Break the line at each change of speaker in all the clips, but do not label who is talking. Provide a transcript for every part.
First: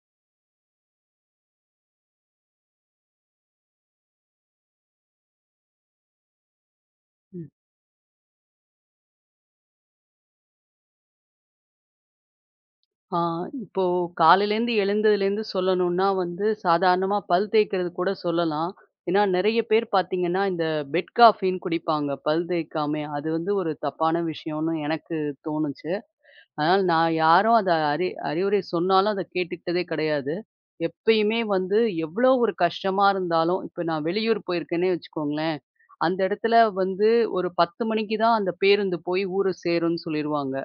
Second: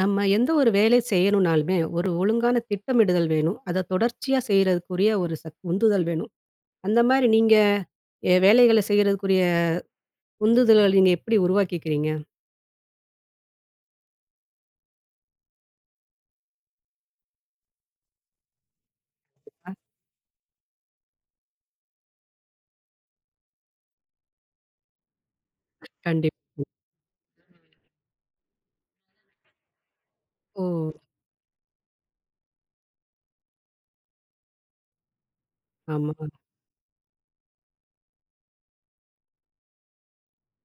நம்ம எந்த ஒரு வேலை செய்யணும்னாலுமே, ஒரு ஒழுங்கான திட்டமிடுதல் வேணும். அத தொடர்ச்சியா செய்றதுக்குரிய ஒரு சக் உந்துதல் வேணும். அந்த மாரி
ம்.
நீங்க வேலைகள செய்றதுக்குரிய உந்துதல்கள் நீங்க எப்படி உருவாக்கிக்கிறீங்க?
ஆ இப்போ காலையிலேருந்து எழுந்ததுலேருந்து சொல்லணும்னா வந்து சாதாரணமா பல் தேய்க்கிறது கூட சொல்லலாம். ஏன்னா நெறைய பேர் பார்த்தீங்கன்னா, இந்த பெட் காஃபின்னு குடிப்பாங்க பல் தேய்க்காமயே. அது வந்து ஒரு தப்பான விஷயம்னு எனக்கு தோணுச்சு.
கண்டிப்
அதனால நான் யாரும் அத அறிவுரை சொன்னாலும் அத கேட்டுக்கிட்டதே கிடையாது.
ஓ!
எப்பயுமே வந்து எவ்வளோ ஒரு கஷ்டமா இருந்தாலும் இப்ப நான் வெளியூர் போயிருக்கேன்னே வச்சுக்கோங்களேன்,
ஆமா.
அந்த இடத்துல வந்து ஒரு 10 மணிக்கு தான் அந்த பேருந்து போய் ஊர சேரும்ன்னு சொல்லிருவாங்க.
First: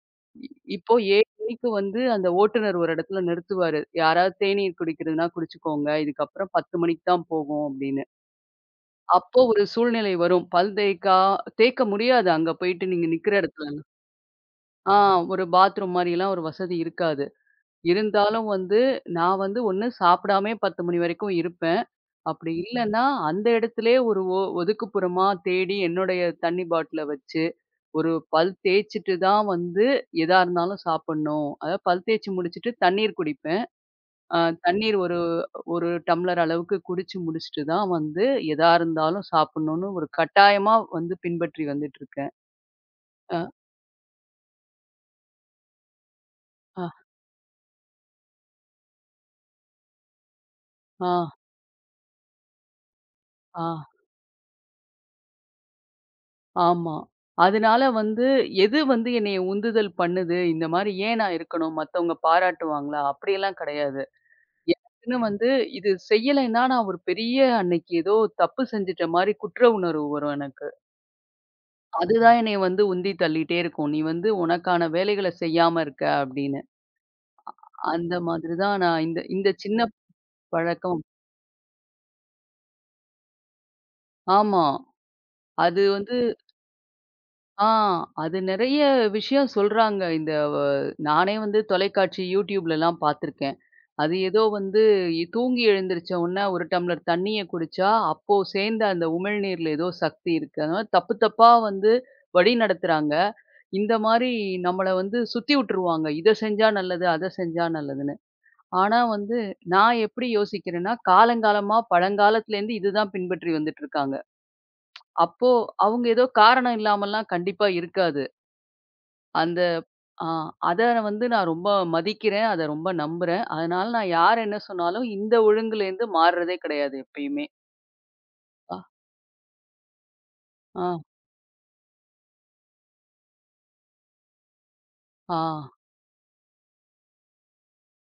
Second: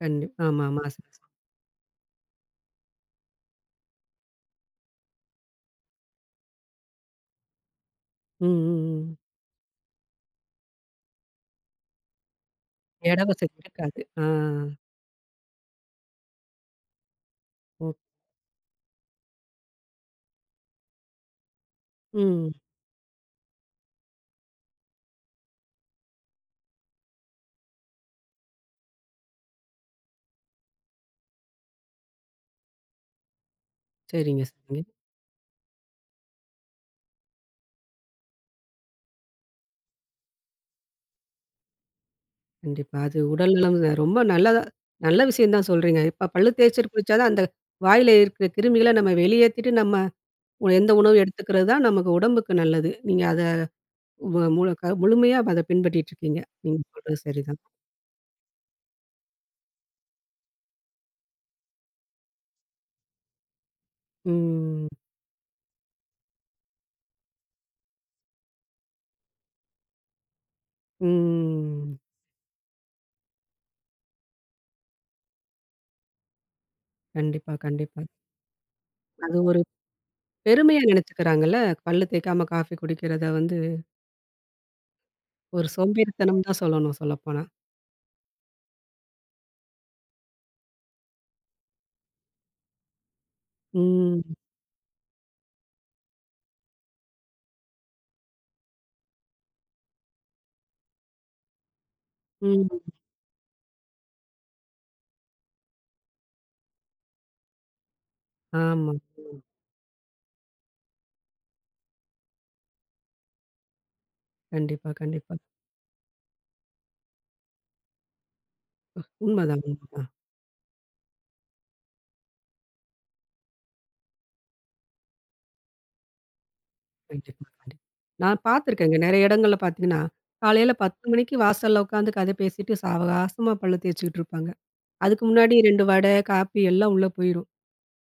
இ
ஆமாமா.
இப்போ 7 மணிக்கு வந்து அந்த ஓட்டுநர் ஒரு இடத்துல நிறுத்துவாரு. யாராவது தேநீர் குடிக்கிறதுன்னா குடிச்சுக்கோங்க. இதுக்கப்புறம் 10 மணிக்கு தான் போகும் அப்படின்னு.
ம், ம், ம்.
அப்போ ஒரு சூழ்நிலை வரும். பல் தேய்க்க முடியாது அங்க போயிட்டு நீங்க
இட
நிக்கிற
வசதி
இடத்துல.
இருக்காது. ஆ.
ஆ ஒரு பாத்ரூம் மாரிலாம் ஒரு வசதி இருக்காது.
ஓ.
இருந்தாலும் வந்து நான் ஒண்ணு சாப்பிடாமயே 10 மணி வரைக்கும் இருப்பேன். அப்படி
ம்.
இல்லன்னா, அந்த இடத்திலேயே ஒரு ஒதுக்குப்புறமா தேடி என்னுடைய தண்ணி பாட்டில வச்சு ஒரு பல் தேய்ச்சுட்டு தான் வந்து எதா இருந்தாலும் சாப்பிடணும். அதாவது பல் தேய்ச்சு முடிச்சுட்டு தண்ணீர் குடிப்பேன். அ
சரிங்க, சரிங்க.
தண்ணீர் ஒரு 1 டம்ளர் அளவுக்கு குடிச்சு முடிச்சுட்டு தான் வந்து எதா இருந்தாலும் சாப்பிடணும்னு ஒரு கட்டாயமா வந்து பின்பற்றி வந்துட்டுருக்கேன்.
கண்டிப்பா. அது
அ,
உடல் நலம் தான். ரொம்ப நல்லதா நல்ல விஷயம் தான் சொல்றீங்க. இப்ப பல்லு
அ,
தேய்ச்சிட்டு குளிச்சா தான் அந்த வாயில இருக்கிற கிருமிகள நம்ம வெளியேத்திட்டு நம்ம எந்த
ஆ,
உணவு எடுத்துக்கிறது தான் நமக்கு உடம்புக்கு நல்லது. நீங்க அத
ஆ,
வ முழு க முழுமையா அத பின்பற்றிட்டு இருக்கீங்க. நீங்க
ஆமா.
சொல்றது சரிதான்.
அதனால வந்து எது வந்து என்னைய உந்துதல் பண்ணுது? இந்த மாரி ஏன் நான் இருக்கணும்? மத்தவங்க பாராட்டுவாங்களா? அப்படியெல்லாம் கிடையாது.
ம்.
எனக்குன்னு வந்து இது செய்யலைன்னா நான் ஒரு பெரிய அன்னைக்கு ஏதோ தப்பு செஞ்சுட்ட மாரி குற்ற உணர்வு வரும் எனக்கு.
ம்.
அதுதான் என்னைய வந்து உந்தி தள்ளிட்டே இருக்கும். "நீ வந்து உனக்கான வேலைகள செய்யாம இருக்க" அப்படின்னு.
கண்டிப்பா, கண்டிப்பா.
அந்த மாதிரி தான் நான் இந்த
அது
இந்த
ஒரு
சின்ன
பெருமையா
பழக்கம்.
நெனச்சுக்கிறாங்கல்ல. பல்லு தேய்க்காம காஃபி குடிக்கிறத வந்து
ஆமா.
ஒரு
அது வந்து
சோம்பேறித்தனம் தான் சொல்லணும் சொல்லப்போனா.
ஆ அது நெறைய விஷயம் சொல்றாங்க. இந்த வ நானே வந்து தொலைக்காட்சி YouTubeலலாம் பார்த்துருக்கேன். அது
ம்.
ஏதோ வந்து தூங்கி எழுந்திரிச்ச உடனே 1 டம்ளர் தண்ணீய குடிச்சா, அப்போ சேர்ந்த அந்த உமிழ்நீர்ல ஏதோ சக்தி இருக்கு. அதனால தப்பு தப்பா வந்து
ம்.
வழிநடத்துறாங்க. இந்த மாரி நம்மள வந்து சுத்தி விட்டுருவாங்க. இத செஞ்சா நல்லது, அத செஞ்சா நல்லதுன்னு.
ஆமா.
ஆனா வந்து, நான் எப்படி யோசிக்கிறேன்னா, காலங்காலமா பழங்காலத்திலேருந்து இதுதான் பின்பற்றி வந்துட்டு இருக்காங்க.
கண்டிப்பா, கண்டிப்பா.
அப்போ அவங்க ஏதோ காரணம் இல்லாமல்லாம் கண்டிப்பா இருக்காது. அந்த
உண்மதான், உண்மதான்.
ஆ அத வந்து நான் ரொம்ப மதிக்கிறேன். அத ரொம்ப நம்புறேன். அதனால நான் யார் என்ன சொன்னாலும் இந்த ஒழுங்குலேருந்து மாறுறதே கிடையாது
கண்டிப்பா,
எப்பயுமே.
கண்டிப்பா. நான்
அ,
பார்த்துருக்கேங்க. நெறைய இடங்கள்ல பார்த்தீங்கன்னா, காலையில
ஆ,
10 மணிக்கு வாசல்ல உட்காந்து கதை பேசிட்டு அவகாசமா பல்லு தேய்ச்சுக்கிட்டு இருப்பாங்க. அதுக்கு
ஆ,
முன்னாடி 2 வடை, காப்பி எல்லாம் உள்ள போயிரும்.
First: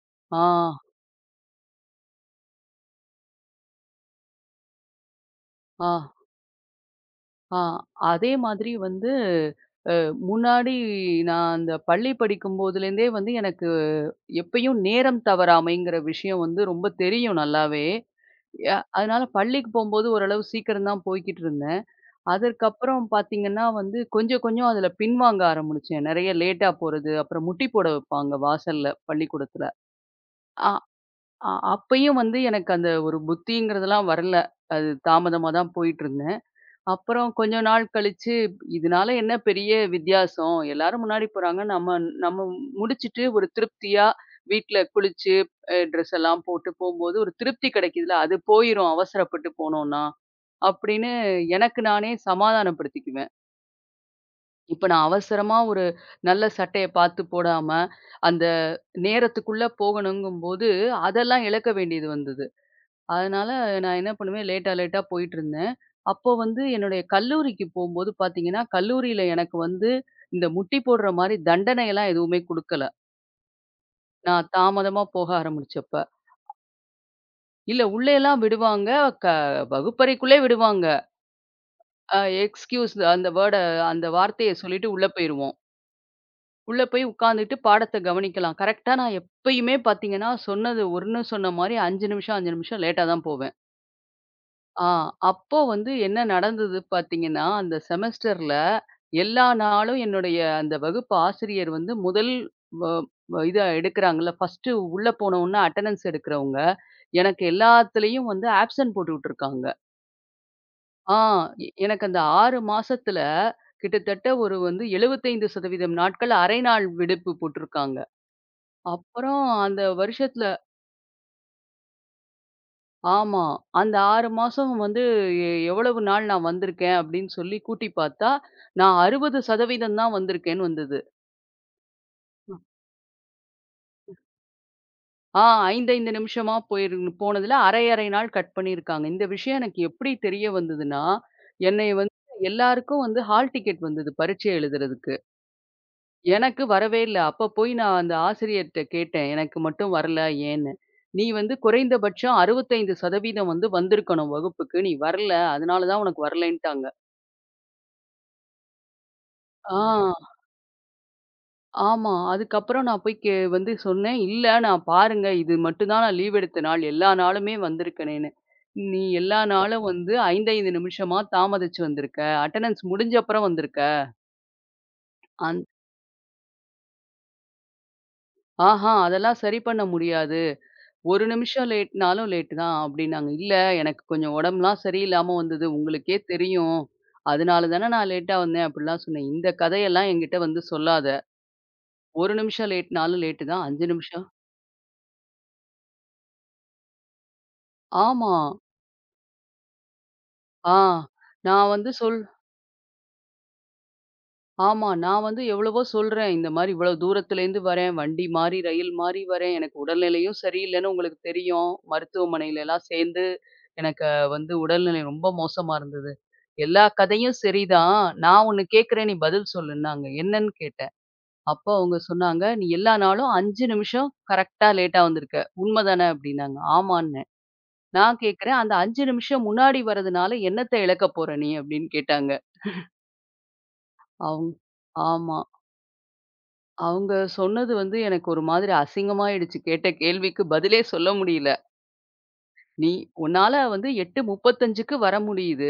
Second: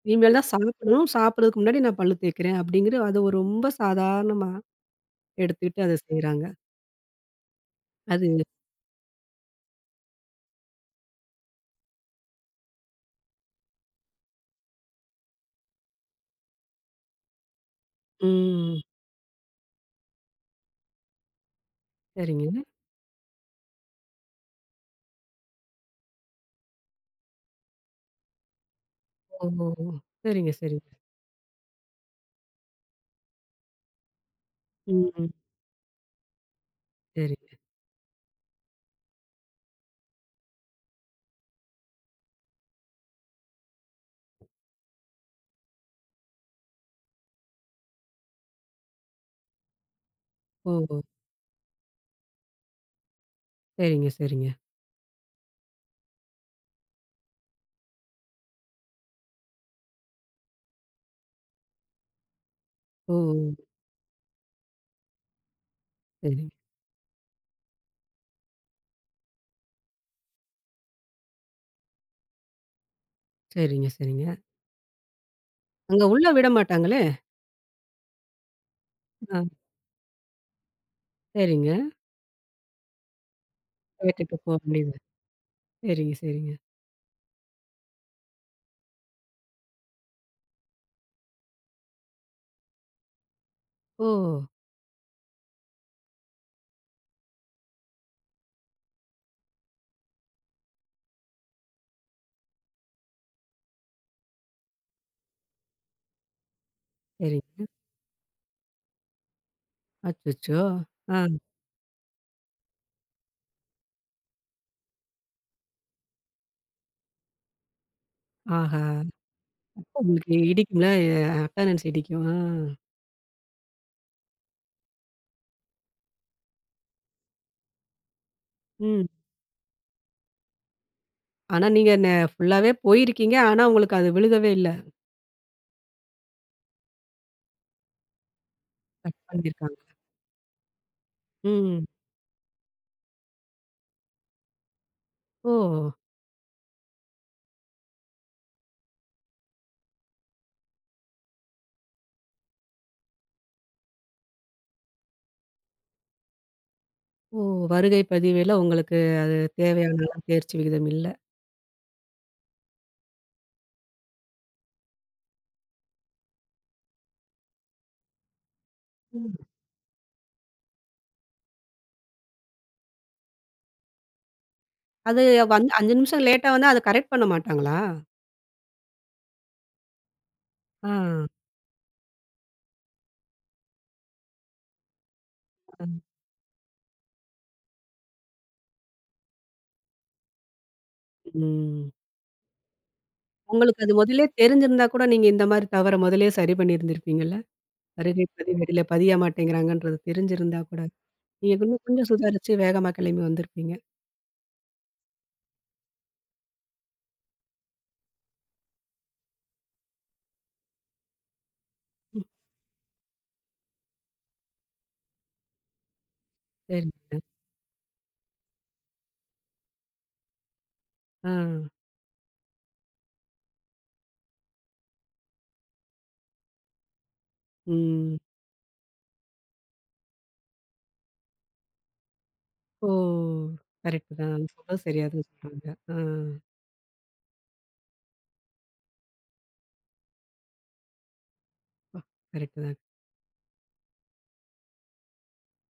இனிமேல்
ஆ,
தான் சாப்பிடணும். சாப்பிடுறதுக்கு முன்னாடி நான் பல்லு தேய்க்கிறேன் அப்படிங்கிற அத ஒரு ரொம்ப சாதாரணமா எடுத்துக்கிட்டு
ஆ.
அத செய்றாங்க.
ஆ,
அது
அதே மாதிரி வந்து அ முன்னாடி நான் அந்த பள்ளி படிக்கும்போதுலேருந்தே வந்து எனக்கு எப்பயும் நேரம் தவறாமைங்கிற விஷயம் வந்து ரொம்ப தெரியும் நல்லாவே.
ம்.
அதனால பள்ளிக்கு போம்போது ஓரளவு சீக்கிரம் தான் போய்க்கிட்டு இருந்தேன்.
சரிங்க.
அதற்கப்புறம் பார்த்தீங்கன்னா வந்து கொஞ்சம் கொஞ்சம் அதில பின்வாங்க ஆரம்பிச்சேன். நெறைய லேட்டா போறது, அப்புறம் முட்டி போட வைப்பாங்க வாசல்ல
ஓ!
பள்ளிக்கூடத்தில.
சரிங்க,
அ
சரிங்க.
அ அப்பயும் வந்து எனக்கு அந்த ஒரு புத்திங்கிறதெல்லாம் வரல. அது
ம்.
தாமதமா தான் போயிட்டுருந்தேன். அப்புறம் கொஞ்ச
சரிங்க.
நாள் கழிச்சு, இதனால என்ன பெரிய வித்தியாசம்? எல்லாரும் முன்னாடி போறாங்க. நம்ம நம்ம முடிச்சுட்டு ஒரு திருப்தியா வீட்ல குளிச்சு, ட்ரெஸ் எல்லாம் போட்டு போம்போது ஒரு திருப்தி கிடைக்குதுல்ல, அது போயிரும் அவசரப்பட்டு போனோம்னா.
ஓ!
அப்படின்னு எனக்கு நானே சமாதானப்படுத்திக்குவேன்.
சரிங்க, சரிங்க.
இப்ப நான் அவசரமா ஒரு நல்ல சட்டைய பார்த்து போடாம, அந்த நேரத்துக்குள்ள போகணுங்கும்போது, அதெல்லாம் இழக்க வேண்டியது வந்தது.
ஓ!
அதனால நான் என்ன பண்ணுவேன், லேட்டா லேட்டா போயிட்டுருந்தேன். அப்போ
சரிங்க.
வந்து என்னுடைய கல்லூரிக்கு போம்போது பார்த்தீங்கன்னா, கல்லூரியில எனக்கு வந்து இந்த முட்டி போடுற மாரி தண்டனையெல்லாம் எதுவுமே குடுக்கல.
சரிங்க, சரிங்க.
நான் தாமதமா போக ஆரம்பிச்சப்ப.
அங்க உள்ள விட மாட்டாங்களே?
இல்ல உள்ளேலாம் விடுவாங்க. க
ஆ.
வகுப்பறைக்குள்ளே விடுவாங்க.
சரிங்க.
அ எக்ஸ்கியூஸ் அந்த வேர்ட அந்த
கேட்டுட்டு போ
வார்த்தைய சொல்லிட்டு
முடியுது.
உள்ள போயிருவோம்.
சரிங்க, சரிங்க.
உள்ள போய் உட்காந்துட்டு பாடத்த கவனிக்கலாம். கரெக்ட்டா நான் எப்பயுமே பார்த்தீங்கன்னா, சொன்ன மாரி 5 நிமிஷம், 5 நிமிஷம் லேட்டா தான் போவேன்.
ஓ!
ஆ அப்போ வந்து என்ன நடந்தது பார்த்தீங்கன்னா, அந்த செமஸ்டர்ல எல்லா நாளும் என்னுடைய அந்த வகுப்பு ஆசிரியர் வந்து முதல் வ வ இத எடுக்குறாங்கல்ல, ஃபர்ஸ்ட்டு உள்ள போனவுன அட்டெண்டன்ஸ் எடுக்குறவங்க, எனக்கு
சரிங்க.
எல்லாத்துலயும் வந்து ஆப்சென்ட் போட்டு விட்டுருக்காங்க.
அச்சச்சோ!
ஆ
ஆ.
எனக்கு அந்த 6 மாசத்துல கிட்டத்தட்ட ஒரு வந்து 75% நாட்கள் அரை நாள் விடுப்பு போட்டுருக்காங்க.
ஆஹா!
அப்புறம் அந்த
அப்ப உங்களுக்கு
வருஷத்துல
இடிக்கும்ல? அட்டெண்டன்ஸ் இடிக்கும். ஆ.
ஆமா. அந்த 6 மாசம் வந்து எவ்வளவு நாள் நான் வந்திருக்கேன் அப்படின்னு சொல்லி கூட்டி பார்த்தா, நான்
ம்.
60% தான் வந்திருக்கேன்னு வந்தது.
ஆனா, நீங்க ஃபுல்லாவே போயிருக்கீங்க. ஆனா, உங்களுக்கு அது விழுகவே இல்ல.
ஆ 5, 5 நிமிஷமா போயிரு போனதுல அரை, அரை நாள் கட் பண்ணியிருக்காங்க.
கட்
இந்த விஷயம்
பண்ணியிருக்காங்க.
எனக்கு எப்படி தெரிய வந்ததுன்னா,
ம்.
என்னைய வந்து எல்லாருக்கும் வந்து ஹால் டிக்கெட் வந்தது பரீட்சை எழுதுறதுக்கு.
ஓ!
எனக்கு வரவே இல்ல. அப்ப போய் நான் அந்த ஆசிரியர்ட்ட கேட்டேன். எனக்கு மட்டும் வரல ஏன்னு? "நீ வந்து குறைந்தபட்சம் 65% வந்திருக்கணும் வகுப்புக்கு. நீ வரல. அதனால தான் உனக்கு வரலைன்ட்டாங்க."
ஓ! வருகை பதிவேல உங்களுக்கு அது தேவையான அளவு
ஆ.
தேர்ச்சி விகிதம் இல்ல.
ஆமா. அதுக்கப்புறம் நான் போய் வந்து சொன்னேன். "இல்ல நான் பாருங்க, இது மட்டும் தான் நான் லீவ் எடுத்த நாள். எல்லா நாளுமே வந்திருக்கனேன்னு. நீ எல்லா
ம்.
நாளும் வந்து 5, 5 நிமிஷமா தாமதிச்சு வந்திருக்க. அட்டெண்டன்ஸ் முடிஞ்ச அப்புறம் வந்திருக்க.
அது
அந்
வந்து 5 நிமிஷம் லேட்டா வந்தா அத கரெக்ட் பண்ண மாட்டாங்களா?
ஆஹா அதெல்லாம் சரி பண்ண முடியாது.
ஆ.
1 நிமிஷம் லேட்னாலும் லேட்டு தான்" அப்டின்னாங்க. "இல்ல எனக்கு கொஞ்சம் உடம்புலாம் சரியில்லாம வந்தது.
அ.
உங்களுக்கே தெரியும். அதனால தானே நான் லேட்டா வந்தேன்" அப்டிலாம் சொன்னேன். "இந்த கதையெல்லாம் என்கிட்ட வந்து சொல்லாத.
ம்.
1 நிமிஷம் லேட்னாலும் லேட்டு தான்.
உங்களுக்கு
5
அது
நிமிஷம்."
முதல்லயே தெரிஞ்சிருந்தா கூட நீங்க இந்த மாரி தவற முதல்லயே சரி பண்ணியிருந்திருப்பீங்கல்ல? வருகை
ஆமா.
பதிவேடுல பதிய மாட்டேங்கிறாங்கன்றது தெரிஞ்சிருந்தா
ஆ.
கூட. நீங்க
நான்
இன்னும்
வந்து
கொஞ்சம்
சொல்
சுதாரிச்சு வேகமா கிளம்பி வந்திருப்பீங்க.
ஆமா. நான் வந்து எவ்வளவோ சொல்றேன். இந்த மாரி இவ்வளோ தூரத்துலேருந்து வரேன். வண்டி மாறி, ரயில் மாறி வரேன். எனக்கு உடல்நிலையும் சரியில்லன்னு உங்களுக்கு தெரியும்.
ம்.
மருத்துவமனையிலலாம் சேர்ந்து எனக்கு வந்து உடல்நிலை ரொம்ப மோசமா இருந்தது. எல்லா
சரிங்க.
கதையும் சரிதான். நான் ஒண்ணு கேட்கிறேன். நீ பதில் சொல்லுன்னாங்க. என்னன்னு கேட்டேன்.
ஆ.
அப்போ அவங்க சொன்னாங்க, "நீ எல்லா நாளும் 5 நிமிஷம் கரெக்ட்டா லேட்டா வந்திருக்க. உண்மதானே?" அப்படின்னாங்க. ஆமான்னேன்.
ம்.
நான் கேட்கிறேன், "அந்த 5 நிமிஷம் முன்னாடி வர்றதுனால என்னத்த இழக்க போற நீ?" அப்படின்னு கேட்டாங்க.
ஓ! கரெக்ட் தான்.
அவுங்
அவங்க சொல்றது சரியாதான்
ஆமா.
சொல்றாங்க. ஆ.
அவங்க சொன்னது வந்து எனக்கு ஒரு மாதிரி அசிங்கமாயிடுச்சு. கேட்ட கேள்விக்கு பதிலே சொல்ல முடியல.
அப்பா! கரெக்ட் தான்.
"நீ உன்னால வந்து 8:35க்கு வர முடியுது.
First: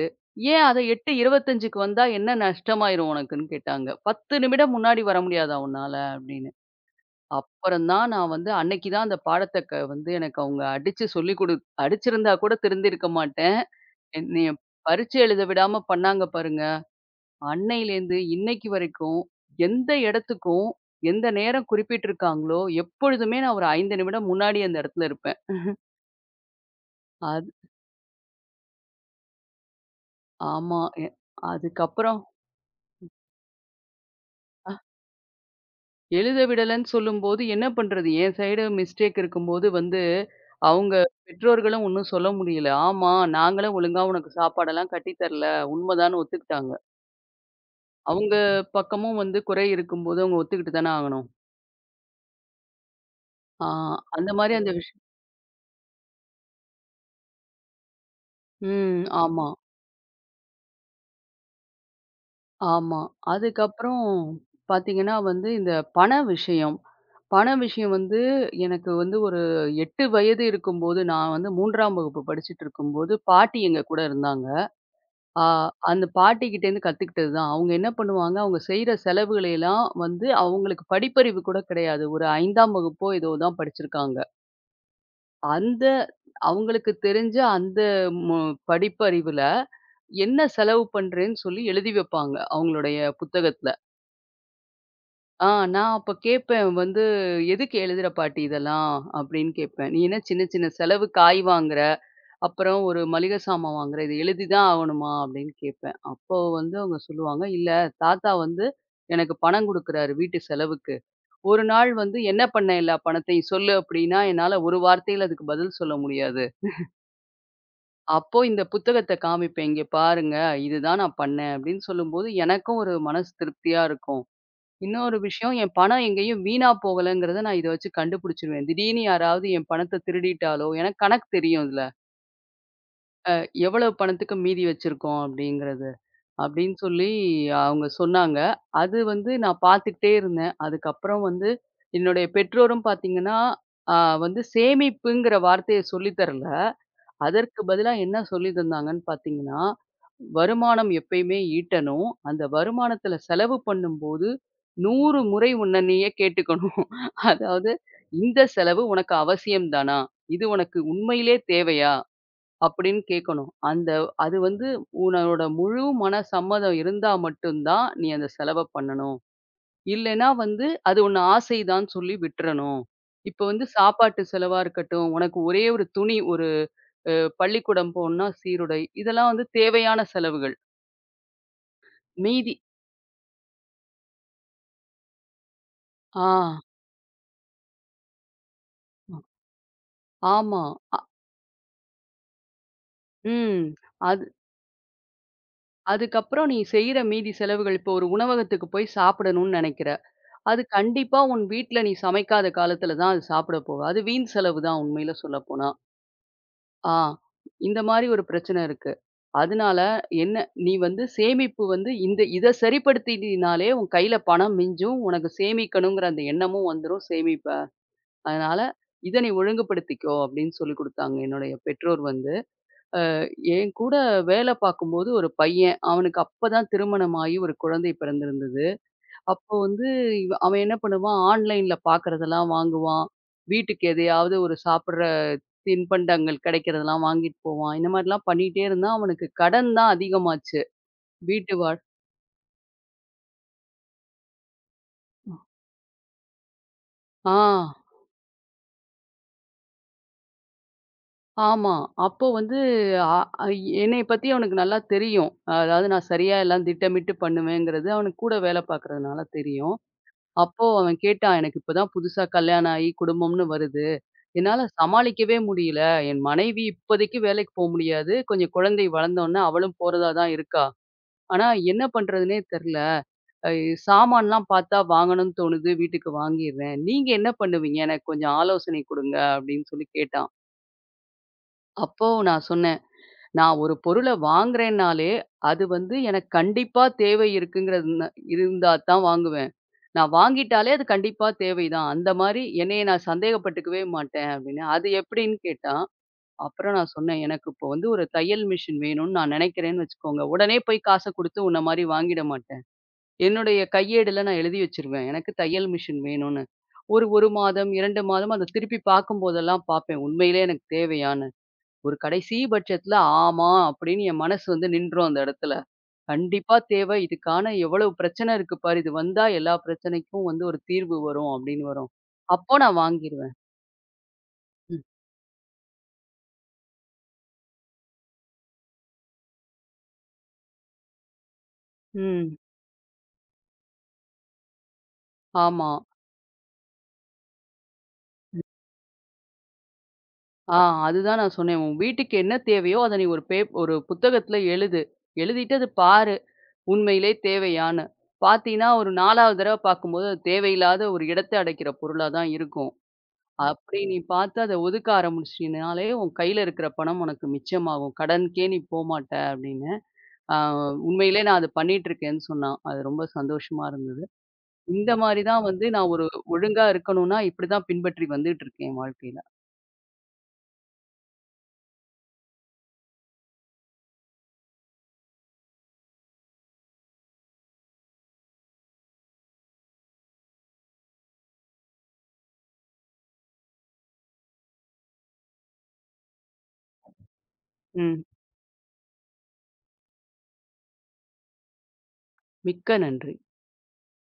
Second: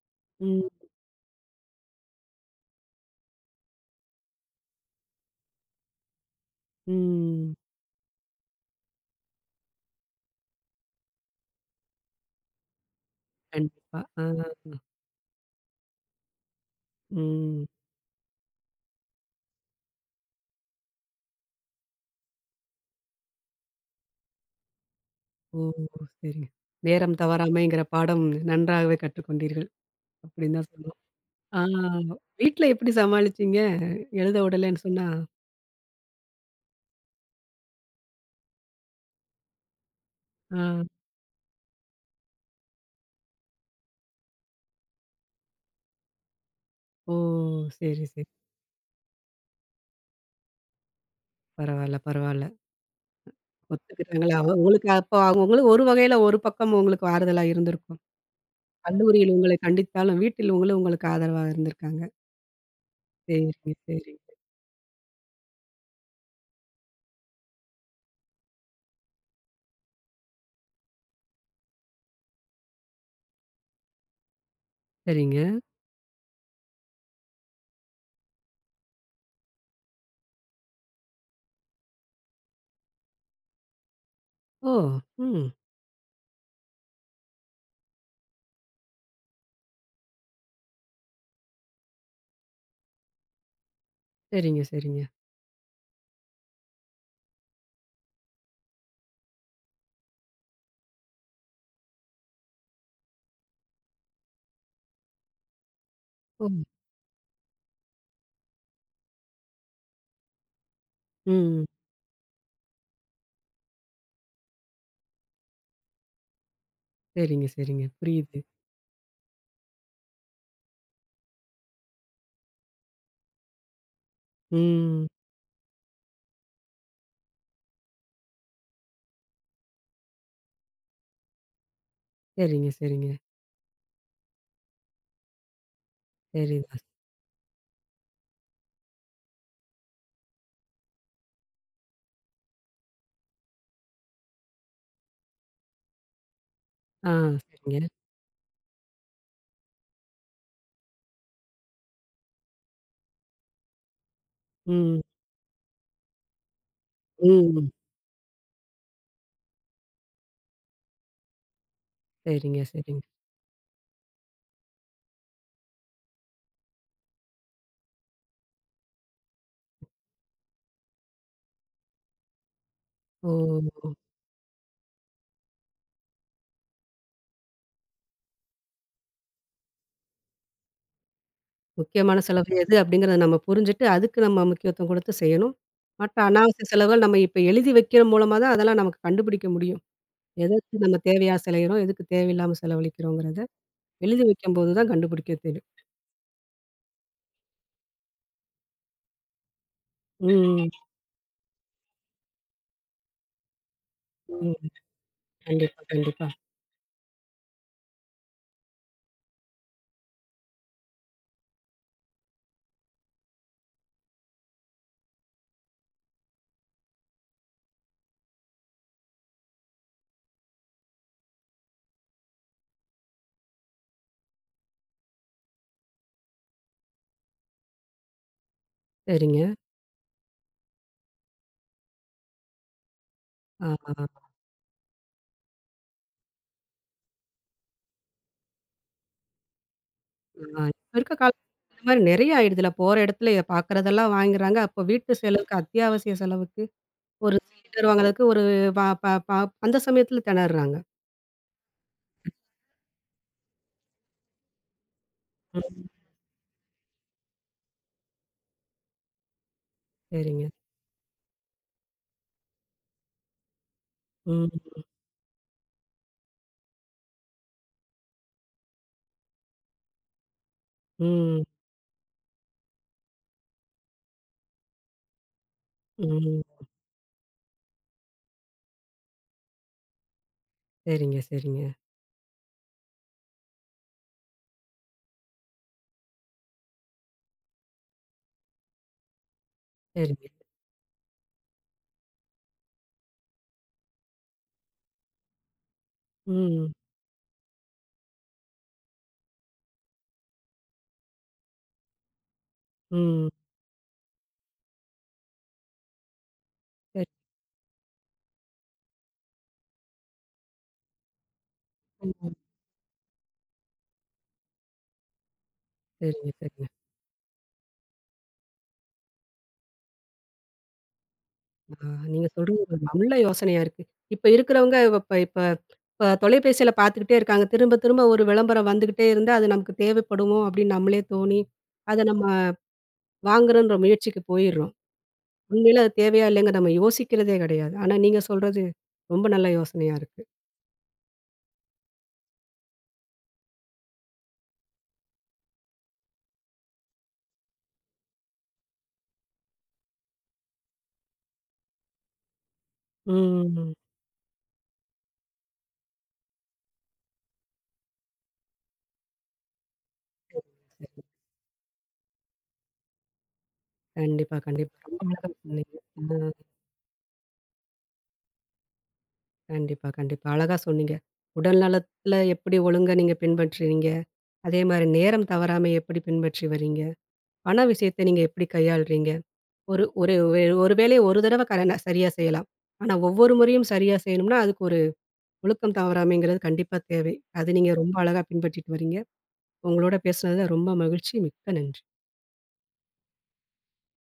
ஏன்
ம்.
அத 8:25க்கு வந்தா என்ன நஷ்டமாயிரும் உனக்குன்னு?" கேட்டாங்க. "10 நிமிடம் முன்னாடி வர முடியாதா உன்னால?" அப்படின்னு.
ம்.
அப்புறம் தான் நான் வந்து அன்னைக்கு தான் அந்த பாடத்த க வந்து எனக்கு அவங்க அடிச்சு சொல்லிக் குடு அடிச்சிருந்தா கூட திருந்திருக்க மாட்டேன்.
கண்டிப்பா. ஆ.
என்னைய பரீட்சை எழுத விடாம பண்ணாங்க பாருங்க.
ம்.
அன்னையிலேருந்து இன்னைக்கு வரைக்கும் எந்த இடத்துக்கும் எந்த நேரம் குறிப்பிட்டிருக்காங்களோ எப்பொழுதுமே நான் ஒரு 5 நிமிடம் முன்னாடி அந்த இடத்துல இருப்பேன்.
ஓ! சரிங்க. நேரம்
அது
தவறாமைங்கிற பாடம் நன்றாகவே கற்றுக்கொண்டீர்கள். அப்படின்னு தான்
ஆமா.
சொல்லணும்.
எ
ஆ.
அதுக்கப்புறம்
வீட்ல எப்படி சமாளிச்சீங்க? எழுத விடலன்னு சொன்னா?
எழுத விடலன்னு சொல்லும்போது என்ன பண்றது? என் சைடு மிஸ்டேக் இருக்கும்போது வந்து
ஆ.
அவங்க பெற்றோர்களும் ஒண்ணும் சொல்ல முடியல. ஆமா, நாங்களும் ஒழுங்கா உனக்கு சாப்பாடெல்லாம் கட்டி தரல. உண்மதான்னு ஒத்துக்கிட்டாங்க.
ஓ! சரி, சரி.
அவங்க பக்கமும் வந்து குறை இருக்கும்போது அவங்க ஒத்துக்கிட்டு தானே ஆகணும்.
பரவால்ல, பரவால்ல.
ஆ அந்த
ஒத்துக்கிட்டாங்களா? அவ
மாரி அந்த
உங்களுக்கு
விஷயம்.
அப்போ அவங்களும் ஒரு வகையில ஒரு பக்கம் உங்களுக்கு ஆறுதலா இருந்திருக்கும்.
ம்.
கல்லூரியில்
ஆமா.
உங்களை கண்டித்தாலும், வீட்டில் உங்களும் உங்களுக்கு ஆதரவா இருந்திருக்காங்க.
ஆமா.
சரிங்க,
அதுக்கப்புறம்
சரி.
பார்த்தீங்கன்னா வந்து, இந்த பண விஷயம். பண விஷயம் வந்து எனக்கு வந்து ஒரு 8 வயது இருக்கும்போது, நான் வந்து 3ஆம் வகுப்பு படிச்சுட்டு இருக்கும்போது, பாட்டி எங்க கூட இருந்தாங்க.
சரிங்க.
ஆ அந்த பாட்டிகிட்டேருந்து கத்துக்கிட்டது தான். அவங்க என்ன பண்ணுவாங்க, அவங்க செய்ற செலவுகளை எல்லாம் வந்து அவங்களுக்கு படிப்பறிவு கூட கிடையாது. ஒரு 5ஆம் வகுப்போ ஏதோ தான் படிச்சிருக்காங்க.
ஓ! ம்.
அந்த அவங்களுக்கு தெரிஞ்ச அந்த மு படிப்பறிவுல, என்ன செலவு பண்றேன்னு சொல்லி எழுதி வைப்பாங்க, அவங்களுடைய புத்தகத்துல.
சரிங்க, சரிங்க.
ஆ நான் அப்ப கேட்பேன் வந்து, "எதுக்கு எழுதுற பாட்டி இதெல்லாம்?" அப்படின்னு கேட்பேன். "நீ என்ன சின்ன சின்ன செலவு காய் வாங்குற, அப்புறம் ஒரு மளிகை சாமான் வாங்குற, இத எழுதி தான் ஆகணுமா?" அப்படின்னு கேட்பேன். அப்போ
ஓ!
வந்து அவங்க சொல்லுவாங்க, "இல்ல தாத்தா வந்து எனக்கு பணம் குடுக்குறாரு வீட்டு செலவுக்கு. ஒரு
ம்.
நாள் வந்து என்ன பண்ண எல்லா பணத்தையும் சொல்லு" அப்படின்னா, என்னால ஒரு வார்த்தையில அதுக்கு பதில் சொல்ல முடியாது.
சரிங்க, சரிங்க.
அப்போ
புரியுது.
இந்த புத்தகத்த காமிப்பேன், "இங்க பாருங்க, இதுதான் நான் பண்ணேன்" அப்படின்னு சொல்லும்போது எனக்கும் ஒரு மனசு திருப்தியா இருக்கும்.
ம்.
இன்னொரு விஷயம், என் பணம் எங்கேயும் வீணா போகலங்கிறத நான் இத வச்சு கண்டுபிடிச்சுருவேன். திடீர்னு யாராவது என் பணத்த திருடிட்டாலோ, எனக்கு கணக்கு தெரியும் இதுல.
சரிங்க, சரிங்க.
அ எவ்வளவு பணத்துக்கு மீதி வச்சிருக்கோம் அப்படிங்கிறது. அப்படின்னு
சரிதான்.
சொல்லி அவங்க சொன்னாங்க. அது வந்து நான் பார்த்துக்கிட்டே இருந்தேன். அதுக்கப்புறம் வந்து என்னுடைய பெற்றோரும் பார்த்தீங்கன்னா, அ வந்து சேமிப்புங்கிற வார்த்தைய சொல்லி தரல.
ஆ.
அதற்கு
சரிங்க.
பதிலா என்ன சொல்லி தந்தாங்கன்னு பார்த்தீங்கன்னா, வருமானம் எப்பயுமே ஈட்டணும். அந்த வருமானத்துல செலவு பண்ணும்போது
ம்.
100 முறை உன்ன நீயே கேட்டுக்கணும்.
ம்.
அதாவது இந்த செலவு உனக்கு அவசியம் தானா? இது உனக்கு உண்மையிலே தேவையா?
சரிங்க, சரிங்க.
அப்படின்னு கேட்கணும். அது வந்து உன்னோட முழு மன சம்மதம் இருந்தா மட்டும் தான், நீ அந்த செலவ பண்ணணும். இல்லைன்னா வந்து அது ஒண்ணு ஆசைதான்னு சொல்லி விட்டுறணும். இப்போ வந்து
ஓ!
சாப்பாட்டு செலவா இருக்கட்டும், உனக்கு ஒரே ஒரு துணி ஒரு அ பள்ளிக்கூடம் போணும்னா சீருடை, இதெல்லாம் வந்து தேவையான செலவுகள்.
முக்கியமான
மீதி
செலவு எது அப்படிங்கிறத நம்ம புரிஞ்சுட்டு, அதுக்கு நம்ம முக்கியத்துவம் குடுத்து செய்யணும். மற்ற
ஆ
அனாவசிய செலவுகள் நம்ம இப்ப எழுதி வைக்கிற மூலமா தான் அதெல்லாம் நமக்கு கண்டுபிடிக்க முடியும்.
ஆமா.
எதற்கு நம்ம
அ
தேவையா செலகிறோம், எதுக்கு தேவையில்லாம செலவழிக்கிறோங்கிறத
ம்.
எழுதி
அது
வைக்கும்போது தான் கண்டுபிடிக்க தெரியும்.
அதுக்கப்புறம் நீ செய்ற மீதி செலவுகள் இப்போ ஒரு உணவகத்துக்கு போய் சாப்பிடணும்னு நெனைக்கிற. அது
ம்.
கண்டிப்பா உன் வீட்ல நீ சமைக்காத காலத்துல தான் அது சாப்பிட போவ. அது வீண் செலவு
ம்.
தான் உண்மையில சொல்லப்போனா.
கண்டிப்பா, கண்டிப்பா.
ஆ. இந்த மாரி ஒரு பிரச்சனை இருக்கு. அதனால என்ன நீ வந்து சேமிப்பு வந்து இந்த இத சரிப்படுத்தினினாலே உன் கையில பணம் மிஞ்சும். உனக்கு சேமிக்கணுங்கிற அந்த எண்ணமும் வந்துரும். சேமிப்ப. அதனால இத நீ ஒழுங்குபடுத்திக்கோ அப்படின்னு சொல்லிக் குடுத்தாங்க என்னுடைய பெற்றோர் வந்து. என் கூட வேலை பார்க்கும்போது ஒரு பையன். அவனுக்கு அப்பதான் திருமணமாகி ஒரு குழந்தை பிறந்திருந்தது.
சரிங்க.
அப்போ வந்து அவன் என்ன பண்ணுவான், ஆன்லைன்ல பார்க்கிறதெல்லாம் வாங்குவான்.
ஆ.
வீட்டுக்கு எதையாவது ஒரு சாப்பிடுற தின்பண்டங்கள் கிடைக்கிறதெல்லாம் வாங்கிட்டு போவான். இந்த மாரிலாம் பண்ணிட்டே இருந்தா, அவனுக்கு கடன் தான் அதிகமாச்சு.
ஆ இப்ப இருக்க கால
வீட்டு வா
இந்த மாரி நெறைய ஆயிடுதுல. போற இடத்துல பார்க்குறதெல்லாம் வாங்கிறாங்க. அப்போ வீட்டு செலவுக்கு, அத்தியாவசிய செலவுக்கு
ஆ.
ஒரு சிலிண்டர் வாங்குறதுக்கு ஒரு ப ப ப அந்த சமயத்துல திணர்றாங்க.
ஆமா. அப்போ வந்து அ என்னைய பத்தி அவனுக்கு நல்லா தெரியும்.
ம்.
அதாவது நான் சரியா எல்லாம் திட்டமிட்டு பண்ணுவேங்கிறது அவனுக்கு கூட வேலை பார்க்கறதுனால தெரியும்.
சரிங்க.
அப்போ அவன் கேட்டான், "எனக்கு இப்ப தான் புதுசா கல்யாணம் ஆயி குடும்பம்னு வருது.
ம்,
என்னால சமாளிக்கவே முடியல. என் மனைவி இப்போதைக்கு வேலைக்கு போ முடியாது. கொஞ்சம் குழந்தை வளர்ந்த உடனே அவளும் போறதா தான் இருக்கா.
ம்,
ஆனா என்ன பண்றதுன்னே தெர்ல." சாமான்லாம் பார்த்தா வாங்கணும்னு தோணுது வீட்டுக்கு
ம்.
வாங்கிடுறேன் நீங்க என்ன பண்ணுவீங்க எனக்கு கொஞ்சம் ஆலோசனை கொடுங்க அப்படின்னு சொல்லி கேட்டான்.
சரிங்க, சரிங்க,
அப்போ நான் சொன்னேன் நான் ஒரு பொருளை வாங்குறேன்னாலே அது வந்து எனக்கு கண்டிப்பா தேவை இருக்குங்கிறது இருந்தா தான் வாங்குவேன். நான்
சரிங்க.
வாங்கிட்டாலே அது கண்டிப்பா தேவைதான் அந்த மாதிரி என்னைய நான் சந்தேகப்பட்டுக்கவே மாட்டேன் அப்படின்னு அது எப்படின்னு கேட்டான்.
ம்,
அப்புறம் நான் சொன்னேன் எனக்கு இப்போ வந்து ஒரு தையல் மிஷின் வேணும்னு நான் நினைக்கிறேன்னு வச்சுக்கோங்க உடனே போய் காசை கொடுத்து உன்ன மாதிரி வாங்கிட மாட்டேன்.
ம்.
என்னுடைய கையேடுல நான் எழுதி வச்சிருவேன். எனக்கு தையல் மிஷின் வேணும்னு. ஒரு
சரி.
1 மாதம், 2 மாதம் அத திருப்பி பார்க்கும்போதெல்லாம் பார்ப்பேன். உண்மையிலே எனக்கு தேவையான்னு. ஒரு
ம்.
கடைசி பட்சத்துல ஆமா அப்படின்னு என் மனசு வந்து நின்றும் அந்த இடத்துல.
சரிங்க,
கண்டிப்பா
சரிங்க.
தேவை. இதுக்கான எவ்வளவு பிரச்சனை இருக்கு பாரு. இது வந்தா எல்லா பிரச்சனைக்கும் வந்து ஒரு தீர்வு வரும் அப்படின்னு
ஆ.
வரும்.
நீங்க
அப்போ
சொல்றது ஒரு
நான்
நல்ல
வாங்கிருவேன்.
யோசனையா இருக்கு. இப்ப இருக்கிறவங்க
ம்.
இப்ப இப்ப இப்ப தொலைபேசியில பார்த்துக்கிட்டே இருக்காங்க. திரும்ப திரும்ப ஒரு விளம்பரம் வந்துகிட்டே இருந்தா, அது நமக்கு தேவைப்படுமோ! அப்படின்னு நம்மளே தோணி, அத நம்ம
ம்.
வாங்குறோன்ற முயற்சிக்கு போயிர்றோம்.
ஆமா.
உண்மையில அது தேவையா இல்லைங்க நம்ம யோசிக்கிறதே கிடையாது. ஆனா நீங்க சொல்றது ரொம்ப நல்ல யோசனையா இருக்கு.
ஆ அதுதான் நான் சொன்னேன். உன் வீட்டுக்கு என்ன தேவையோ அத நீ ஒரு புத்தகத்துல எழுது. எழுதிட்டு அது பாரு. உண்மையிலே தேவையான. பார்த்தீன்னா, ஒரு 4வது தடவ பார்க்கும்போது, அது தேவையில்லாத ஒரு இடத்த அடைக்கிற பொருளா தான் இருக்கும்.
ம்.
அப்படி நீ பார்த்து அத ஒதுக்க ஆரம்பிச்சினாலே, உன் கையில இருக்கிற பணம் உனக்கு மிச்சமாகும். கடனுக்கே நீ போமாட்ட அப்படின்னு. ஆ
சரி, சரி.
உண்மையிலே நான் அத பண்ணிட்டுருக்கேன்னு சொன்னான். அது ரொம்ப சந்தோஷமா இருந்தது.
கண்டிப்பா, கண்டிப்பா.
இந்த
ரொம்ப
மாரி
அழகா
தான் வந்து
சொன்னீங்க.
நான் ஒரு
ஆ.
ஒழுங்கா இருக்கணும்னா, இப்படி தான் பின்பற்றி வந்துட்டுருக்கேன் என் வாழ்க்கையில.
கண்டிப்பா, கண்டிப்பா. அழகா சொன்னீங்க. உடல் நலத்துல எப்படி ஒழுங்கா நீங்க பின்பற்றுறீங்க? அதே மாரி நேரம் தவறாம எப்படி பின்பற்றி வரீங்க? பண விஷயத்த நீங்க எப்படி கையாளுறீங்க? ஒரு ஒரு வே- ஒரு வேலைய ஒரு தடவ சரியா செய்யலாம். ஆனா ஒவ்வொரு முறையும் சரியா செய்யணும்னா, அதுக்கு ஒரு ஒழுக்கம் தவறாமைங்கிறது கண்டிப்பா தேவை. அது நீங்க ரொம்ப
ம்.
அழகா பின்பற்றிட்டு வரீங்க. உங்களோட பேசினதுல ரொம்ப மகிழ்ச்சி. மிக்க நன்றி.
மிக்க நன்றி.